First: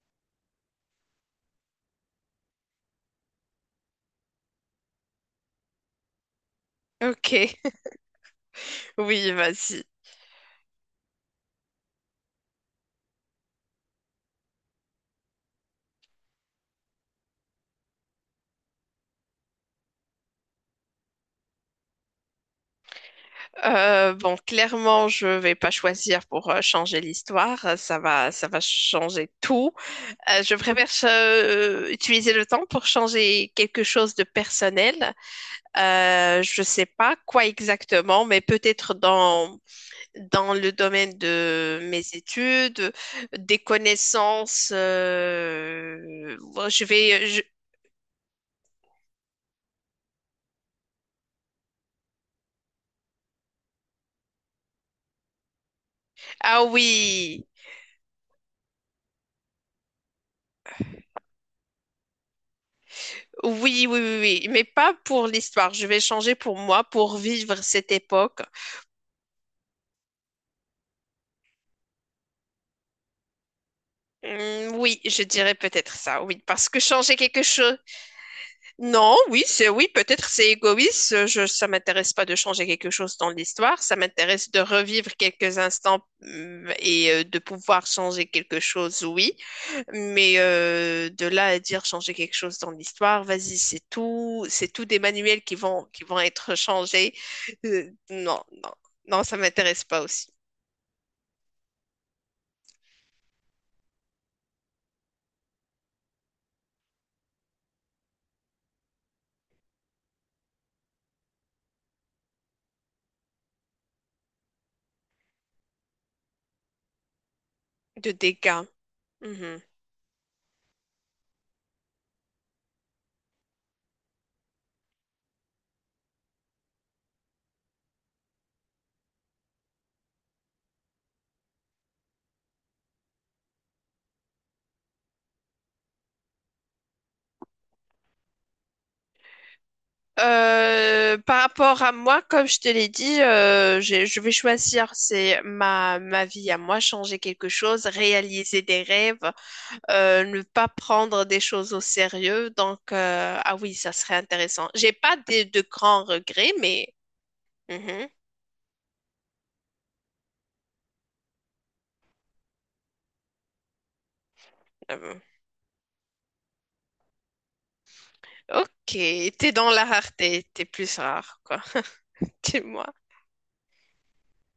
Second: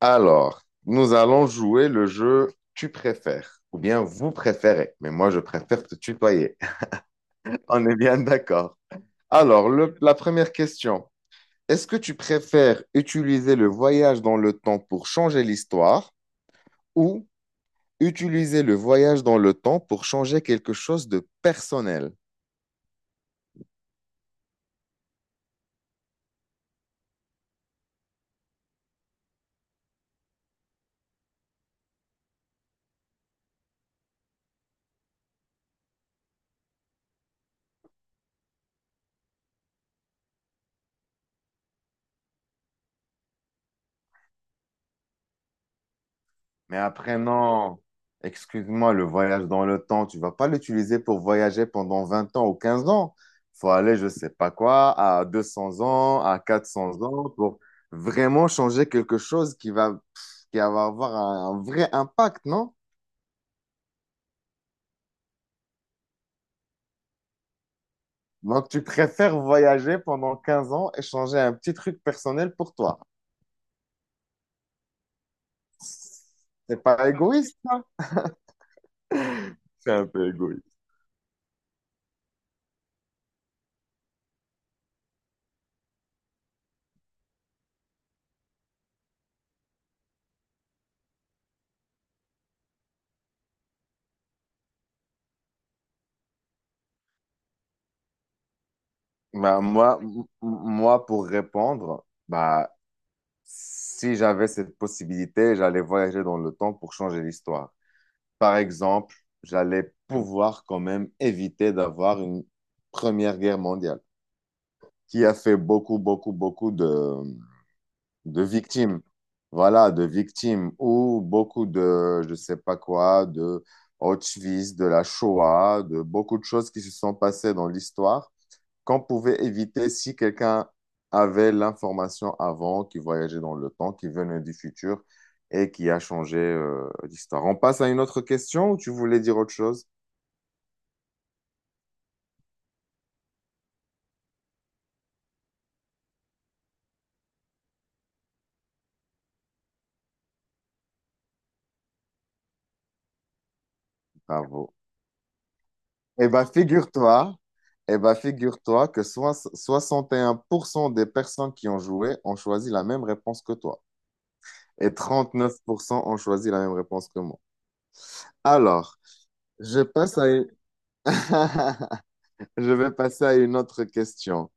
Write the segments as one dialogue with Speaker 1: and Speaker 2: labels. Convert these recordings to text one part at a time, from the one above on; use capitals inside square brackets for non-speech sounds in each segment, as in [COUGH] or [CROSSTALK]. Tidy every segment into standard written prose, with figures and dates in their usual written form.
Speaker 1: Alors, nous allons jouer le jeu Tu préfères ou bien vous préférez, mais moi je préfère te tutoyer.
Speaker 2: Ok,
Speaker 1: [LAUGHS] On
Speaker 2: [LAUGHS]
Speaker 1: est bien d'accord.
Speaker 2: oui,
Speaker 1: Alors,
Speaker 2: vas-y.
Speaker 1: la première question, est-ce que tu préfères utiliser le voyage dans le temps pour changer l'histoire ou utiliser le voyage dans le temps pour changer quelque chose de personnel?
Speaker 2: Clairement, je vais pas choisir pour changer l'histoire. Ça va changer tout. Je préfère utiliser le temps pour changer quelque chose de personnel. Je sais pas quoi exactement, mais peut-être dans le domaine de mes études, des connaissances.
Speaker 1: Mais après, non. Excuse-moi, le voyage dans le temps, tu vas pas l'utiliser pour voyager pendant 20 ans ou 15 ans. Faut aller, je sais pas quoi, à 200 ans, à
Speaker 2: Ah
Speaker 1: 400 ans,
Speaker 2: oui.
Speaker 1: pour vraiment changer quelque chose qui va avoir un vrai impact, non?
Speaker 2: Oui, oui, oui, oui, mais pas pour l'histoire. Je vais changer pour moi, pour vivre cette époque.
Speaker 1: Donc, tu préfères voyager pendant 15 ans et changer un petit truc personnel pour toi.
Speaker 2: Oui, je dirais peut-être ça, oui, parce que
Speaker 1: C'est pas
Speaker 2: changer quelque
Speaker 1: égoïste,
Speaker 2: chose.
Speaker 1: ça?
Speaker 2: Non, oui, c'est oui,
Speaker 1: C'est un peu
Speaker 2: peut-être c'est
Speaker 1: égoïste.
Speaker 2: égoïste. Je, ça m'intéresse pas de changer quelque chose dans l'histoire. Ça m'intéresse de revivre quelques instants et de pouvoir changer quelque chose, oui. Mais de là à dire changer quelque chose dans l'histoire, vas-y, c'est tout des manuels qui vont être changés. Euh, non, non, non, ça
Speaker 1: Bah,
Speaker 2: m'intéresse
Speaker 1: moi,
Speaker 2: pas
Speaker 1: m-
Speaker 2: aussi.
Speaker 1: moi, pour répondre, bah, si j'avais cette possibilité, j'allais voyager dans le temps pour changer l'histoire. Par exemple, j'allais pouvoir quand même éviter d'avoir une Première Guerre mondiale qui a fait beaucoup, beaucoup, beaucoup de,
Speaker 2: De
Speaker 1: de
Speaker 2: dégâts.
Speaker 1: victimes.
Speaker 2: Mhm.
Speaker 1: Voilà, de victimes ou beaucoup de, je sais pas quoi, de Auschwitz, de la Shoah, de beaucoup de choses qui se sont passées dans l'histoire qu'on pouvait éviter si quelqu'un avait l'information avant, qui voyageait dans le temps, qui venait du futur et qui a changé l'histoire. On passe à une autre question ou tu voulais dire autre chose?
Speaker 2: Par rapport à moi, comme je te l'ai dit, je vais choisir, c'est ma, ma vie à moi, changer quelque chose, réaliser des rêves, ne pas prendre des choses au sérieux. Donc, ah oui, ça serait intéressant.
Speaker 1: Bravo.
Speaker 2: J'ai pas de, de grands
Speaker 1: Eh bien,
Speaker 2: regrets, mais
Speaker 1: figure-toi, eh
Speaker 2: mhm.
Speaker 1: ben, figure-toi que soixante et un pour cent des personnes qui ont joué ont choisi la même réponse que toi et
Speaker 2: Euh,
Speaker 1: 39% ont choisi la même réponse que moi. Alors,
Speaker 2: ok, t'es dans
Speaker 1: je
Speaker 2: la
Speaker 1: passe à
Speaker 2: rareté,
Speaker 1: une-
Speaker 2: t'es plus rare, quoi. [LAUGHS]
Speaker 1: [LAUGHS] je
Speaker 2: Dis-moi.
Speaker 1: vais passer à une autre question.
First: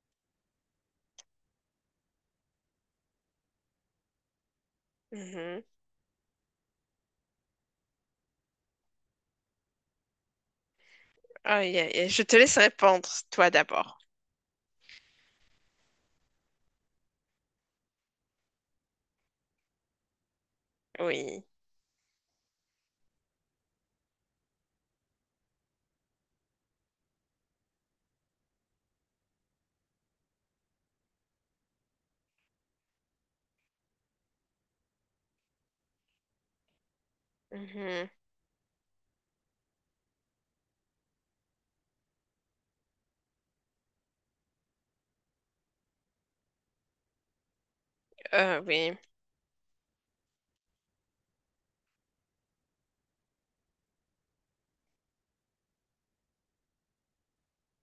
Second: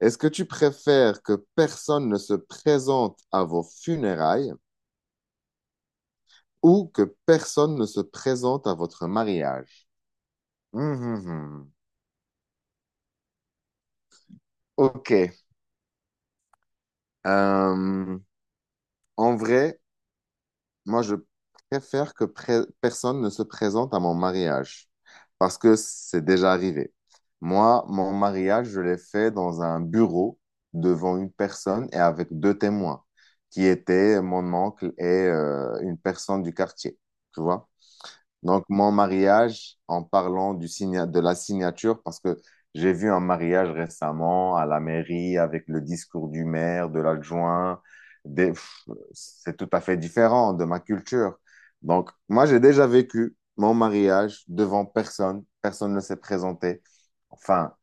Speaker 1: Est-ce que tu préfères que personne ne se présente à vos funérailles
Speaker 2: Mhm.
Speaker 1: ou que personne ne se présente à votre mariage? Hum, hum, hum.
Speaker 2: Aïe, aïe, aïe. Je te laisse répondre, toi d'abord.
Speaker 1: Ok. Euh, en vrai, moi, je
Speaker 2: Oui.
Speaker 1: préfère que personne ne se présente à mon mariage parce que c'est déjà arrivé. Moi, mon mariage, je l'ai fait dans un bureau devant une personne et avec deux témoins qui étaient mon oncle et une personne du quartier. Tu vois?
Speaker 2: Mhm.
Speaker 1: Donc, mon mariage, en parlant de la signature, parce que j'ai vu un mariage récemment à la mairie avec le discours du maire, de l'adjoint. des- pff,
Speaker 2: Oui.
Speaker 1: C'est tout à fait différent de ma culture. Donc, moi, j'ai déjà vécu mon mariage devant personne. Personne ne s'est présenté. Enfin,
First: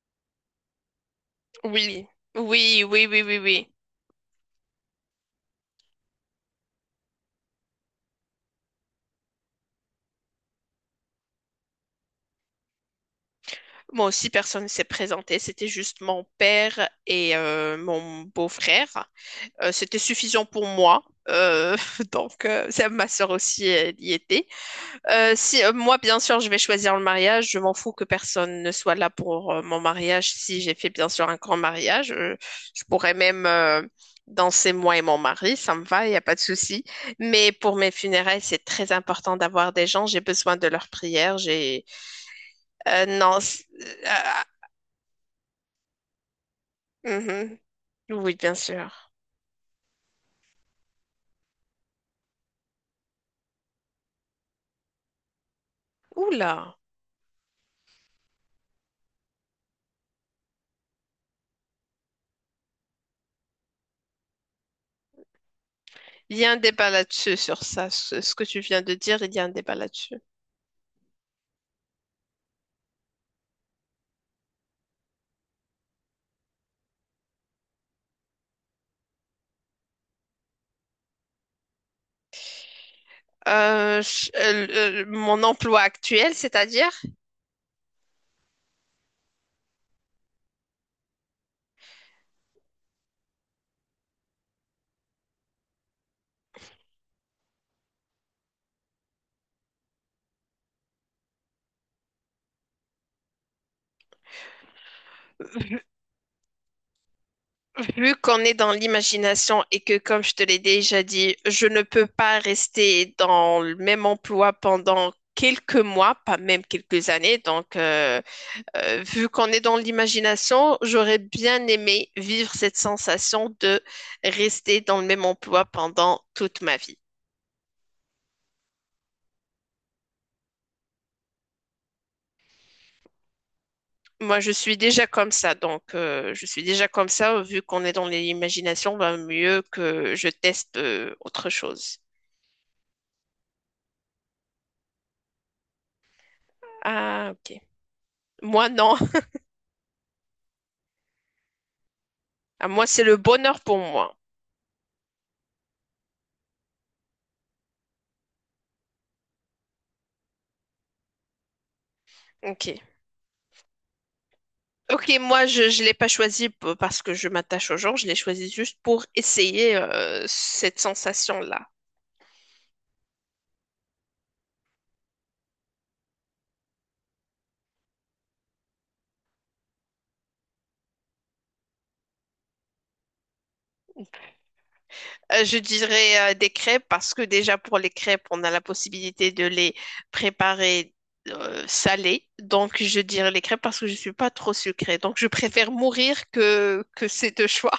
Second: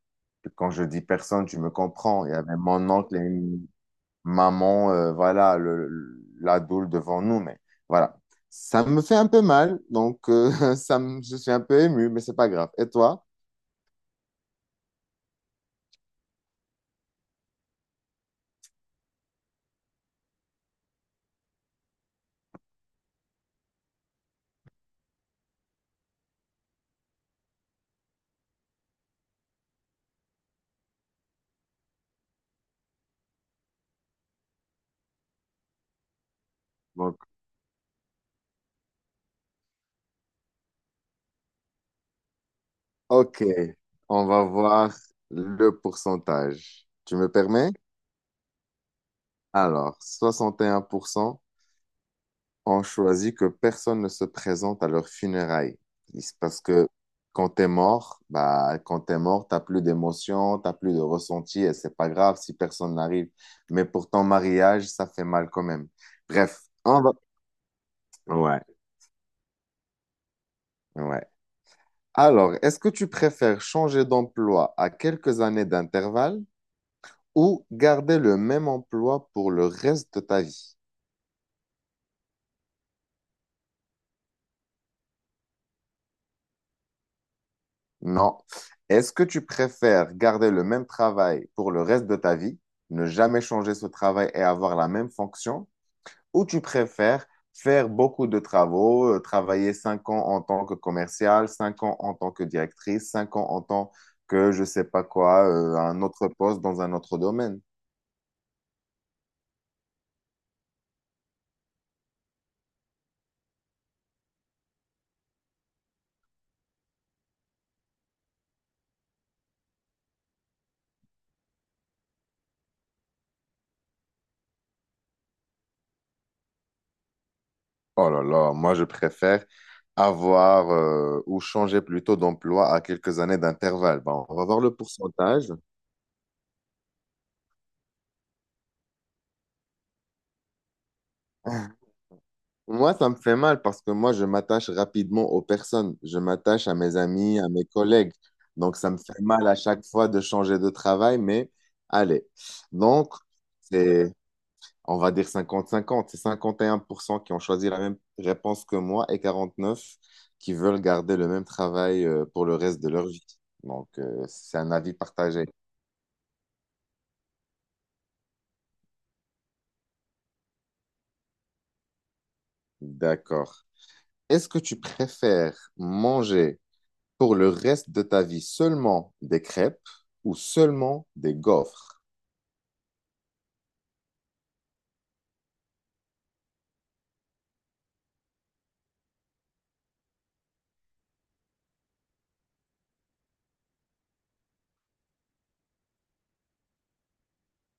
Speaker 1: quand je dis personne, tu me
Speaker 2: Oui.
Speaker 1: comprends. Il y avait
Speaker 2: Oui,
Speaker 1: mon
Speaker 2: oui,
Speaker 1: oncle
Speaker 2: oui,
Speaker 1: et
Speaker 2: oui, oui.
Speaker 1: maman, voilà, la doule devant nous, mais voilà. Ça me fait un peu mal, donc [LAUGHS] je suis un peu ému, mais c'est pas grave. Et toi?
Speaker 2: Moi aussi, personne ne s'est présenté. C'était juste mon père et mon beau-frère. C'était suffisant pour moi. Euh, [LAUGHS] donc, ça, ma soeur aussi, elle y était. Si, moi, bien sûr, je vais choisir le mariage. Je m'en fous que personne ne soit là pour mon mariage. Si j'ai fait, bien sûr, un grand mariage, je pourrais même danser moi et mon mari. Ça me va, il n'y a pas de souci.
Speaker 1: Donc,
Speaker 2: Mais pour mes funérailles, c'est très important d'avoir des gens. J'ai besoin de leurs prières. J'ai... non.
Speaker 1: ok, on va voir le pourcentage. Tu me permets?
Speaker 2: Mhm. Oui, bien sûr.
Speaker 1: Alors, soixante et un pour cent ont choisi que personne ne se présente à leurs funérailles. C'est parce
Speaker 2: Oula.
Speaker 1: que quand t'es mort, bah, quand t'es mort, t'as plus d'émotion, t'as plus de ressenti et c'est pas grave si personne n'arrive. Mais pour ton mariage, ça fait mal quand même.
Speaker 2: Il y a un
Speaker 1: Bref,
Speaker 2: débat
Speaker 1: on va.
Speaker 2: là-dessus sur ça. Ce que tu
Speaker 1: Ouais,
Speaker 2: viens de dire, il y a un débat là-dessus.
Speaker 1: ouais. Alors, est-ce que tu préfères changer d'emploi à quelques années d'intervalle ou garder le même emploi pour le reste de ta vie?
Speaker 2: Mon emploi actuel, c'est-à-dire?
Speaker 1: Non. Est-ce que tu préfères garder le même travail pour le reste de ta vie, ne jamais changer ce travail et avoir la même fonction, ou tu préfères faire beaucoup de travaux, travailler 5 ans en tant que commercial, 5 ans en tant que directrice, 5 ans en tant que je sais pas quoi, un autre poste dans un autre domaine?
Speaker 2: Vu qu'on est dans l'imagination et que, comme je te l'ai déjà dit, je ne peux pas rester dans le même emploi pendant quelques mois, pas même quelques années. Vu qu'on est dans l'imagination, j'aurais bien aimé vivre cette sensation de rester dans le même emploi pendant toute ma vie.
Speaker 1: Oh là là, moi je préfère avoir ou changer plutôt d'emploi à quelques années d'intervalle. Bon, on
Speaker 2: Moi,
Speaker 1: va
Speaker 2: je
Speaker 1: voir le
Speaker 2: suis déjà comme
Speaker 1: pourcentage.
Speaker 2: ça, donc je suis déjà comme ça. Vu qu'on est dans l'imagination, ben, mieux que je teste autre
Speaker 1: [LAUGHS]
Speaker 2: chose.
Speaker 1: Moi, ça me fait mal parce que moi, je m'attache rapidement aux personnes. Je m'attache à mes
Speaker 2: Ah,
Speaker 1: amis, à
Speaker 2: ok.
Speaker 1: mes collègues.
Speaker 2: Moi,
Speaker 1: Donc, ça
Speaker 2: non.
Speaker 1: me fait mal à chaque fois de changer de travail, mais allez.
Speaker 2: Ah, moi, c'est
Speaker 1: Donc,
Speaker 2: le bonheur pour
Speaker 1: c'est,
Speaker 2: moi.
Speaker 1: on va dire cinquante-cinquante. C'est 51% qui ont choisi la même réponse que moi et 49% qui veulent garder le même travail pour le
Speaker 2: Ok.
Speaker 1: reste de leur vie. Donc, c'est un avis
Speaker 2: Ok,
Speaker 1: partagé.
Speaker 2: moi, je ne l'ai pas choisi parce que je m'attache au genre, je l'ai choisi juste pour essayer cette sensation-là.
Speaker 1: D'accord. Est-ce que tu préfères manger pour le reste de ta vie seulement des crêpes ou seulement des gaufres?
Speaker 2: Je dirais des crêpes parce que déjà pour les crêpes, on a la possibilité de les préparer salées. Donc, je dirais les crêpes parce que je ne suis pas trop sucrée. Donc, je préfère mourir que ces deux choix.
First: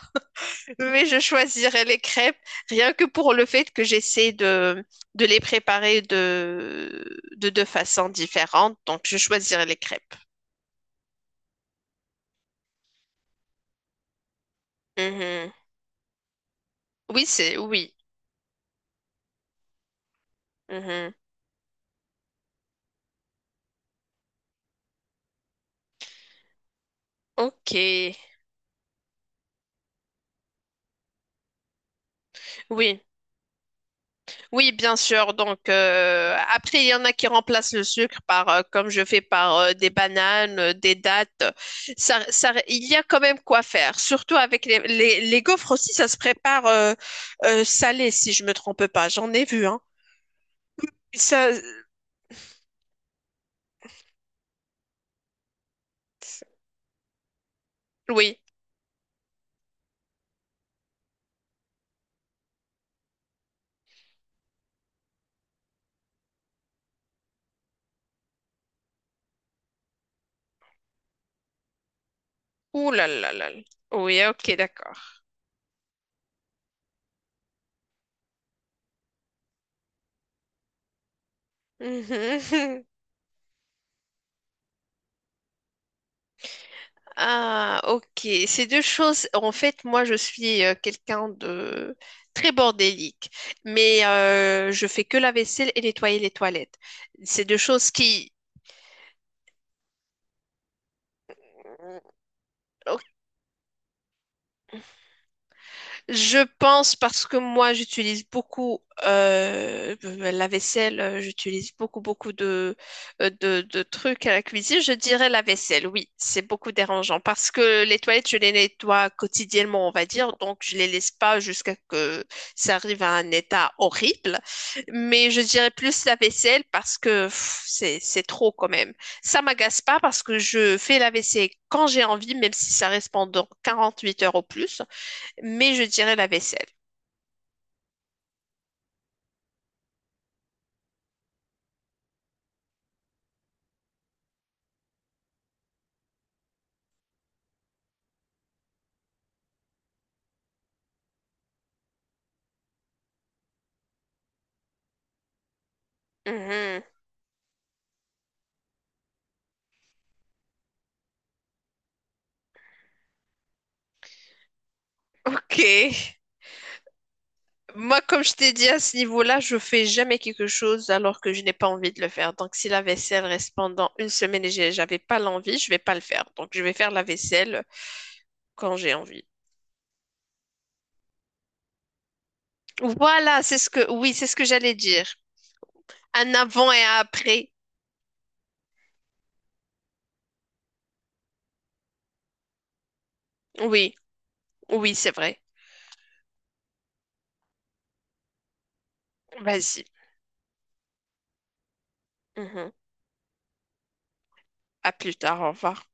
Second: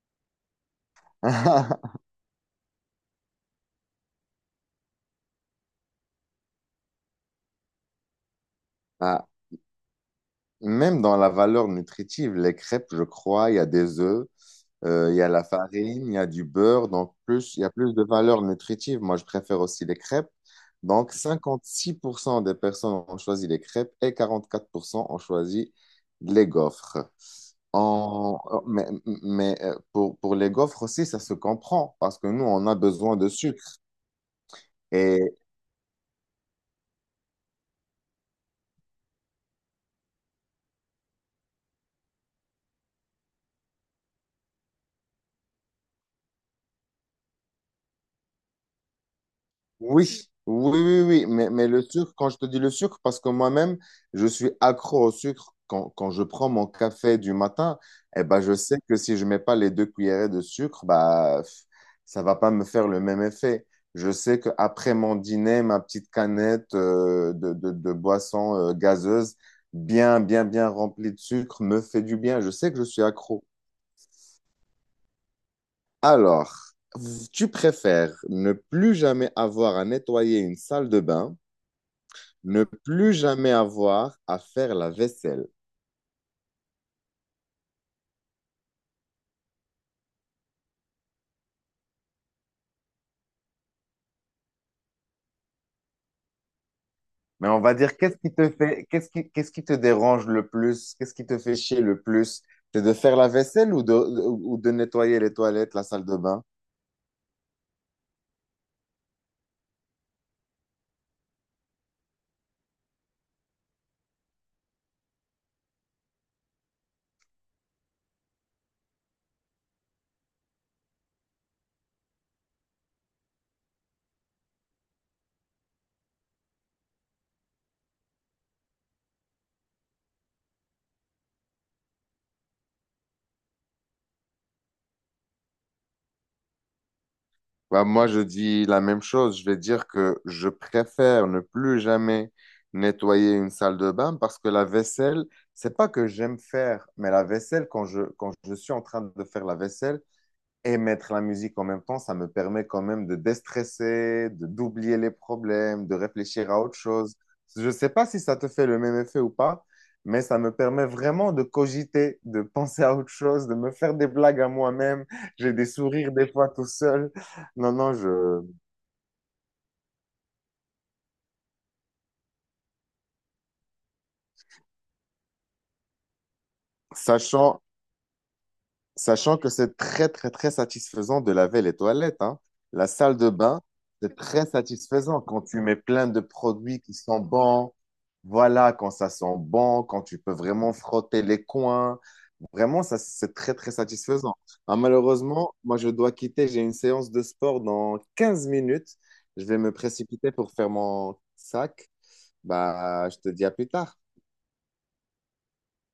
Speaker 2: Mais je choisirais les
Speaker 1: [LAUGHS]
Speaker 2: crêpes rien que pour le fait que j'essaie de les préparer de deux façons différentes. Donc, je
Speaker 1: Ah,
Speaker 2: choisirais les crêpes.
Speaker 1: même dans la valeur nutritive, les crêpes, je crois, il y a des œufs, il y a la
Speaker 2: Mhm.
Speaker 1: farine, il y a du beurre, donc
Speaker 2: Oui,
Speaker 1: plus,
Speaker 2: c'est
Speaker 1: il y a
Speaker 2: oui.
Speaker 1: plus de valeur nutritive. Moi, je préfère aussi les crêpes. Donc,
Speaker 2: Mhm.
Speaker 1: 56% des personnes ont choisi les crêpes et 44% ont choisi les gaufres.
Speaker 2: Ok.
Speaker 1: En- Mais, mais, pour les gaufres aussi, ça se comprend parce que nous, on a
Speaker 2: Oui,
Speaker 1: besoin de sucre.
Speaker 2: oui, bien sûr. Donc, après, il y en a qui remplacent le sucre par, comme je fais, par des bananes, des dattes. Ça, il y a quand même quoi faire. Surtout avec les gaufres aussi, ça se prépare salé, si je me trompe pas. J'en ai vu, hein.
Speaker 1: Oui, oui, oui, oui, oui. mais,
Speaker 2: Ça,
Speaker 1: mais le sucre, quand je te dis le sucre, parce que moi-même, je suis accro au sucre. Quand, quand je prends mon café du matin, eh
Speaker 2: oui.
Speaker 1: ben, je sais que si je mets pas les 2 cuillerées de sucre, bah, ça va pas me faire le même effet. Je sais qu'après mon dîner, ma petite canette de boisson gazeuse, bien, bien, bien remplie de sucre, me fait du bien. Je sais que je
Speaker 2: Ouh
Speaker 1: suis
Speaker 2: là là
Speaker 1: accro.
Speaker 2: là. Là. Oui, ok, d'accord.
Speaker 1: Alors, tu préfères ne plus jamais avoir à nettoyer une salle de bain,
Speaker 2: Mhm.
Speaker 1: ne
Speaker 2: [LAUGHS]
Speaker 1: plus jamais avoir à faire la vaisselle.
Speaker 2: Ah, ok. Ces deux choses, en fait, moi, je suis quelqu'un de très bordélique, mais je fais que la vaisselle et nettoyer les toilettes. C'est
Speaker 1: Mais
Speaker 2: deux
Speaker 1: on va
Speaker 2: choses
Speaker 1: dire,
Speaker 2: qui.
Speaker 1: qu'est-ce qui te dérange le plus? Qu'est-ce qui te fait chier le plus? C'est de faire la vaisselle ou de nettoyer les toilettes, la salle de
Speaker 2: Je
Speaker 1: bain?
Speaker 2: pense parce que moi j'utilise beaucoup la vaisselle, j'utilise beaucoup de, de trucs à la cuisine. Je dirais la vaisselle, oui, c'est beaucoup dérangeant parce que les toilettes je les nettoie quotidiennement, on va dire, donc je les laisse pas jusqu'à que ça arrive à un état horrible. Mais je dirais plus la vaisselle parce que pff, c'est trop quand même. Ça m'agace pas parce que je fais la vaisselle quand j'ai envie, même si ça reste pendant 48 heures au plus, mais je dirais la vaisselle.
Speaker 1: Bah, moi, je dis la même chose. Je vais dire que je préfère ne plus jamais nettoyer une salle de bain parce que la vaisselle, c'est pas que j'aime faire, mais la vaisselle, quand je suis en train de faire la vaisselle, et mettre la musique en même temps, ça me permet quand même de déstresser, de d'oublier les problèmes, de réfléchir à autre
Speaker 2: Mhm.
Speaker 1: chose. Je ne sais pas si ça te fait le même effet ou pas, mais ça me permet vraiment de cogiter, de penser à autre chose, de me faire des blagues à moi-même. J'ai des sourires
Speaker 2: Ok.
Speaker 1: des fois tout seul. Non, non,
Speaker 2: Moi, comme je
Speaker 1: je.
Speaker 2: t'ai dit, à ce niveau-là, je fais jamais quelque chose alors que je n'ai pas envie de le faire. Donc, si la vaisselle reste pendant une semaine et j'avais pas l'envie, je vais pas le faire. Donc, je vais faire la
Speaker 1: sachant
Speaker 2: vaisselle quand j'ai envie.
Speaker 1: Sachant que c'est très, très, très satisfaisant de laver les toilettes, hein. La salle de
Speaker 2: Voilà, c'est
Speaker 1: bain,
Speaker 2: ce que, oui,
Speaker 1: c'est
Speaker 2: c'est ce que
Speaker 1: très
Speaker 2: j'allais dire.
Speaker 1: satisfaisant quand tu mets plein de
Speaker 2: Un avant
Speaker 1: produits
Speaker 2: et
Speaker 1: qui
Speaker 2: un
Speaker 1: sont
Speaker 2: après.
Speaker 1: bons. Voilà, quand ça sent bon, quand tu peux vraiment frotter les coins. Vraiment, ça, c'est très, très
Speaker 2: Oui,
Speaker 1: satisfaisant. Ah,
Speaker 2: oui, c'est vrai.
Speaker 1: malheureusement, moi, je dois quitter. J'ai une séance de sport dans 15 minutes. Je vais me
Speaker 2: Vas-y.
Speaker 1: précipiter pour faire mon sac.
Speaker 2: Mhm.
Speaker 1: Bah, je te dis à plus tard.
Speaker 2: À plus tard, au revoir.